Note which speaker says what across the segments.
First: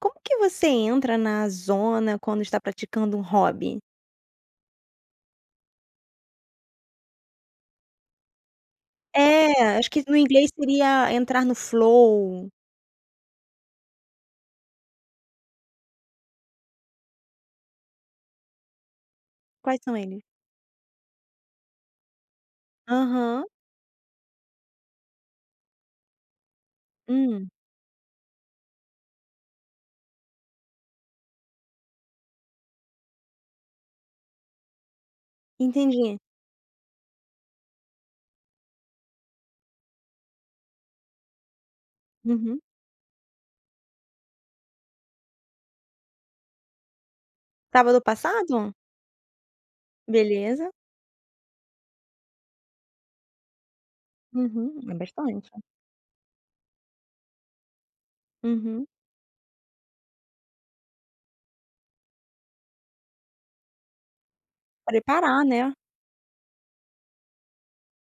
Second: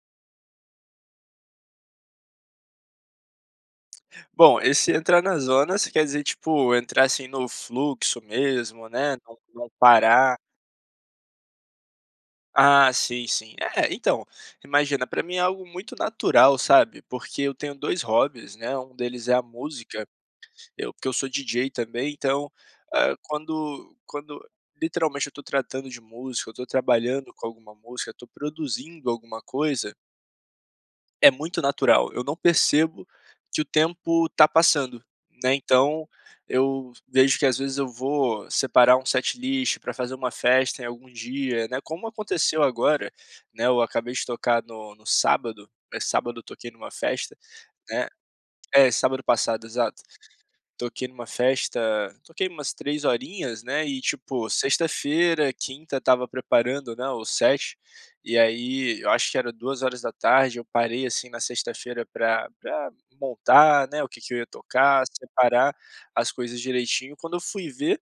Speaker 1: Como que você entra na zona quando está praticando um hobby?
Speaker 2: Bom, esse entrar na zona você quer dizer, tipo, entrar assim no fluxo mesmo né, não não
Speaker 1: É, acho que no
Speaker 2: parar?
Speaker 1: inglês seria entrar no flow.
Speaker 2: Ah, sim, sim, é então imagina, para mim é algo muito natural sabe, porque eu tenho 2 hobbies, né, um deles é a
Speaker 1: Quais são
Speaker 2: música,
Speaker 1: eles?
Speaker 2: eu porque eu sou DJ também então, ah,
Speaker 1: Aham.
Speaker 2: quando quando literalmente eu estou tratando de música, eu estou trabalhando com
Speaker 1: Hum.
Speaker 2: alguma música, estou produzindo alguma coisa é muito natural, eu não percebo que o tempo está passando, né, então
Speaker 1: Entendi.
Speaker 2: eu vejo que às vezes eu vou separar um setlist para fazer uma festa em algum dia, né, como
Speaker 1: Uhum.
Speaker 2: aconteceu agora, né, eu acabei de tocar no no sábado, eh, sábado eu toquei numa festa,
Speaker 1: Sábado
Speaker 2: né,
Speaker 1: passado?
Speaker 2: é sábado passado exato,
Speaker 1: Beleza.
Speaker 2: toquei numa festa, toquei umas 3 horinhas, né, e tipo
Speaker 1: Uhum, é bastante.
Speaker 2: sexta-feira, quinta estava preparando, né, o set e
Speaker 1: Uhum.
Speaker 2: aí eu acho que era 14:00 eu parei, assim, na sexta-feira pra pra montar, né, o que que eu ia tocar,
Speaker 1: Preparar, né.
Speaker 2: separar as coisas direitinho, quando eu fui ver,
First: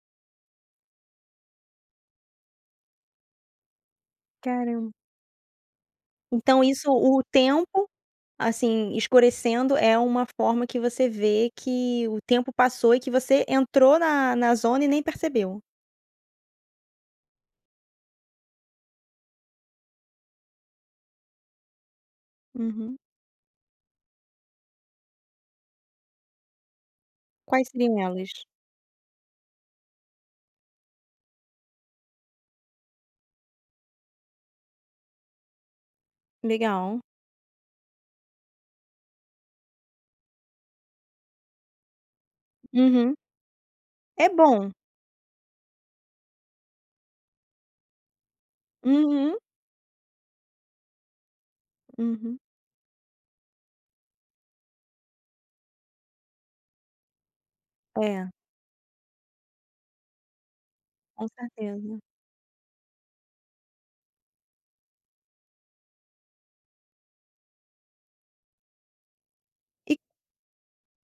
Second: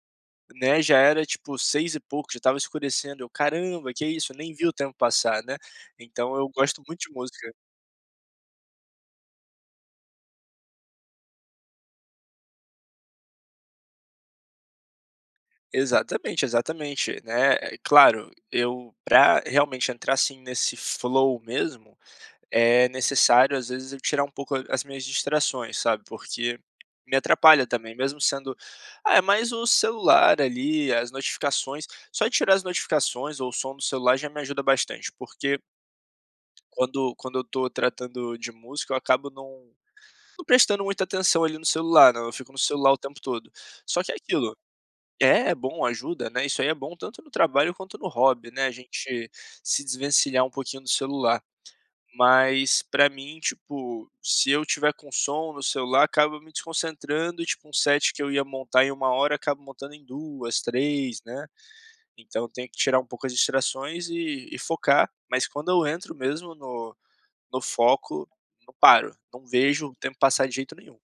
Speaker 2: né, já era tipo 6 e pouco, já estava escurecendo, caramba que isso, nem vi o tempo
Speaker 1: Caramba.
Speaker 2: passar, né, então eu
Speaker 1: Então
Speaker 2: gosto
Speaker 1: isso
Speaker 2: muito de
Speaker 1: o
Speaker 2: música.
Speaker 1: tempo, assim, escurecendo é uma forma que você vê que o tempo passou e que você entrou na na zona e nem percebeu.
Speaker 2: Exatamente, exatamente, né, eh, claro eu pra realmente entrar, assim, nesse flow mesmo, é
Speaker 1: Uhum.
Speaker 2: necessário às vezes eu tirar um pouco as minhas distrações, sabe, porque me atrapalha
Speaker 1: Quais
Speaker 2: também
Speaker 1: seriam
Speaker 2: mesmo
Speaker 1: elas?
Speaker 2: sendo é mais o celular ali, as notificações, só de tirar as notificações ou o som do celular já me ajuda bastante, porque
Speaker 1: Legal.
Speaker 2: quando quando eu estou tratando de música eu acabo não não prestando muita atenção ali no celular, né, eu fico no celular o
Speaker 1: Uhum.
Speaker 2: tempo todo. Só que é
Speaker 1: É
Speaker 2: aquilo
Speaker 1: bom.
Speaker 2: é é bom ajuda, né, isso aí é bom tanto no trabalho quanto no hobby, né, a gente
Speaker 1: Uhum.
Speaker 2: se desvencilhar um pouquinho do celular,
Speaker 1: Uhum.
Speaker 2: mas pra mim, tipo, se eu tiver com som no celular acaba me desconcentrando e tipo um set que
Speaker 1: É.
Speaker 2: eu ia montar em 1h acabo montando em 2, 3,
Speaker 1: Com
Speaker 2: né,
Speaker 1: certeza.
Speaker 2: então eu tenho que tirar um pouco as distrações e e focar, mas quando eu entro mesmo no no foco, não paro, não vejo o
Speaker 1: E
Speaker 2: tempo passar de jeito nenhum.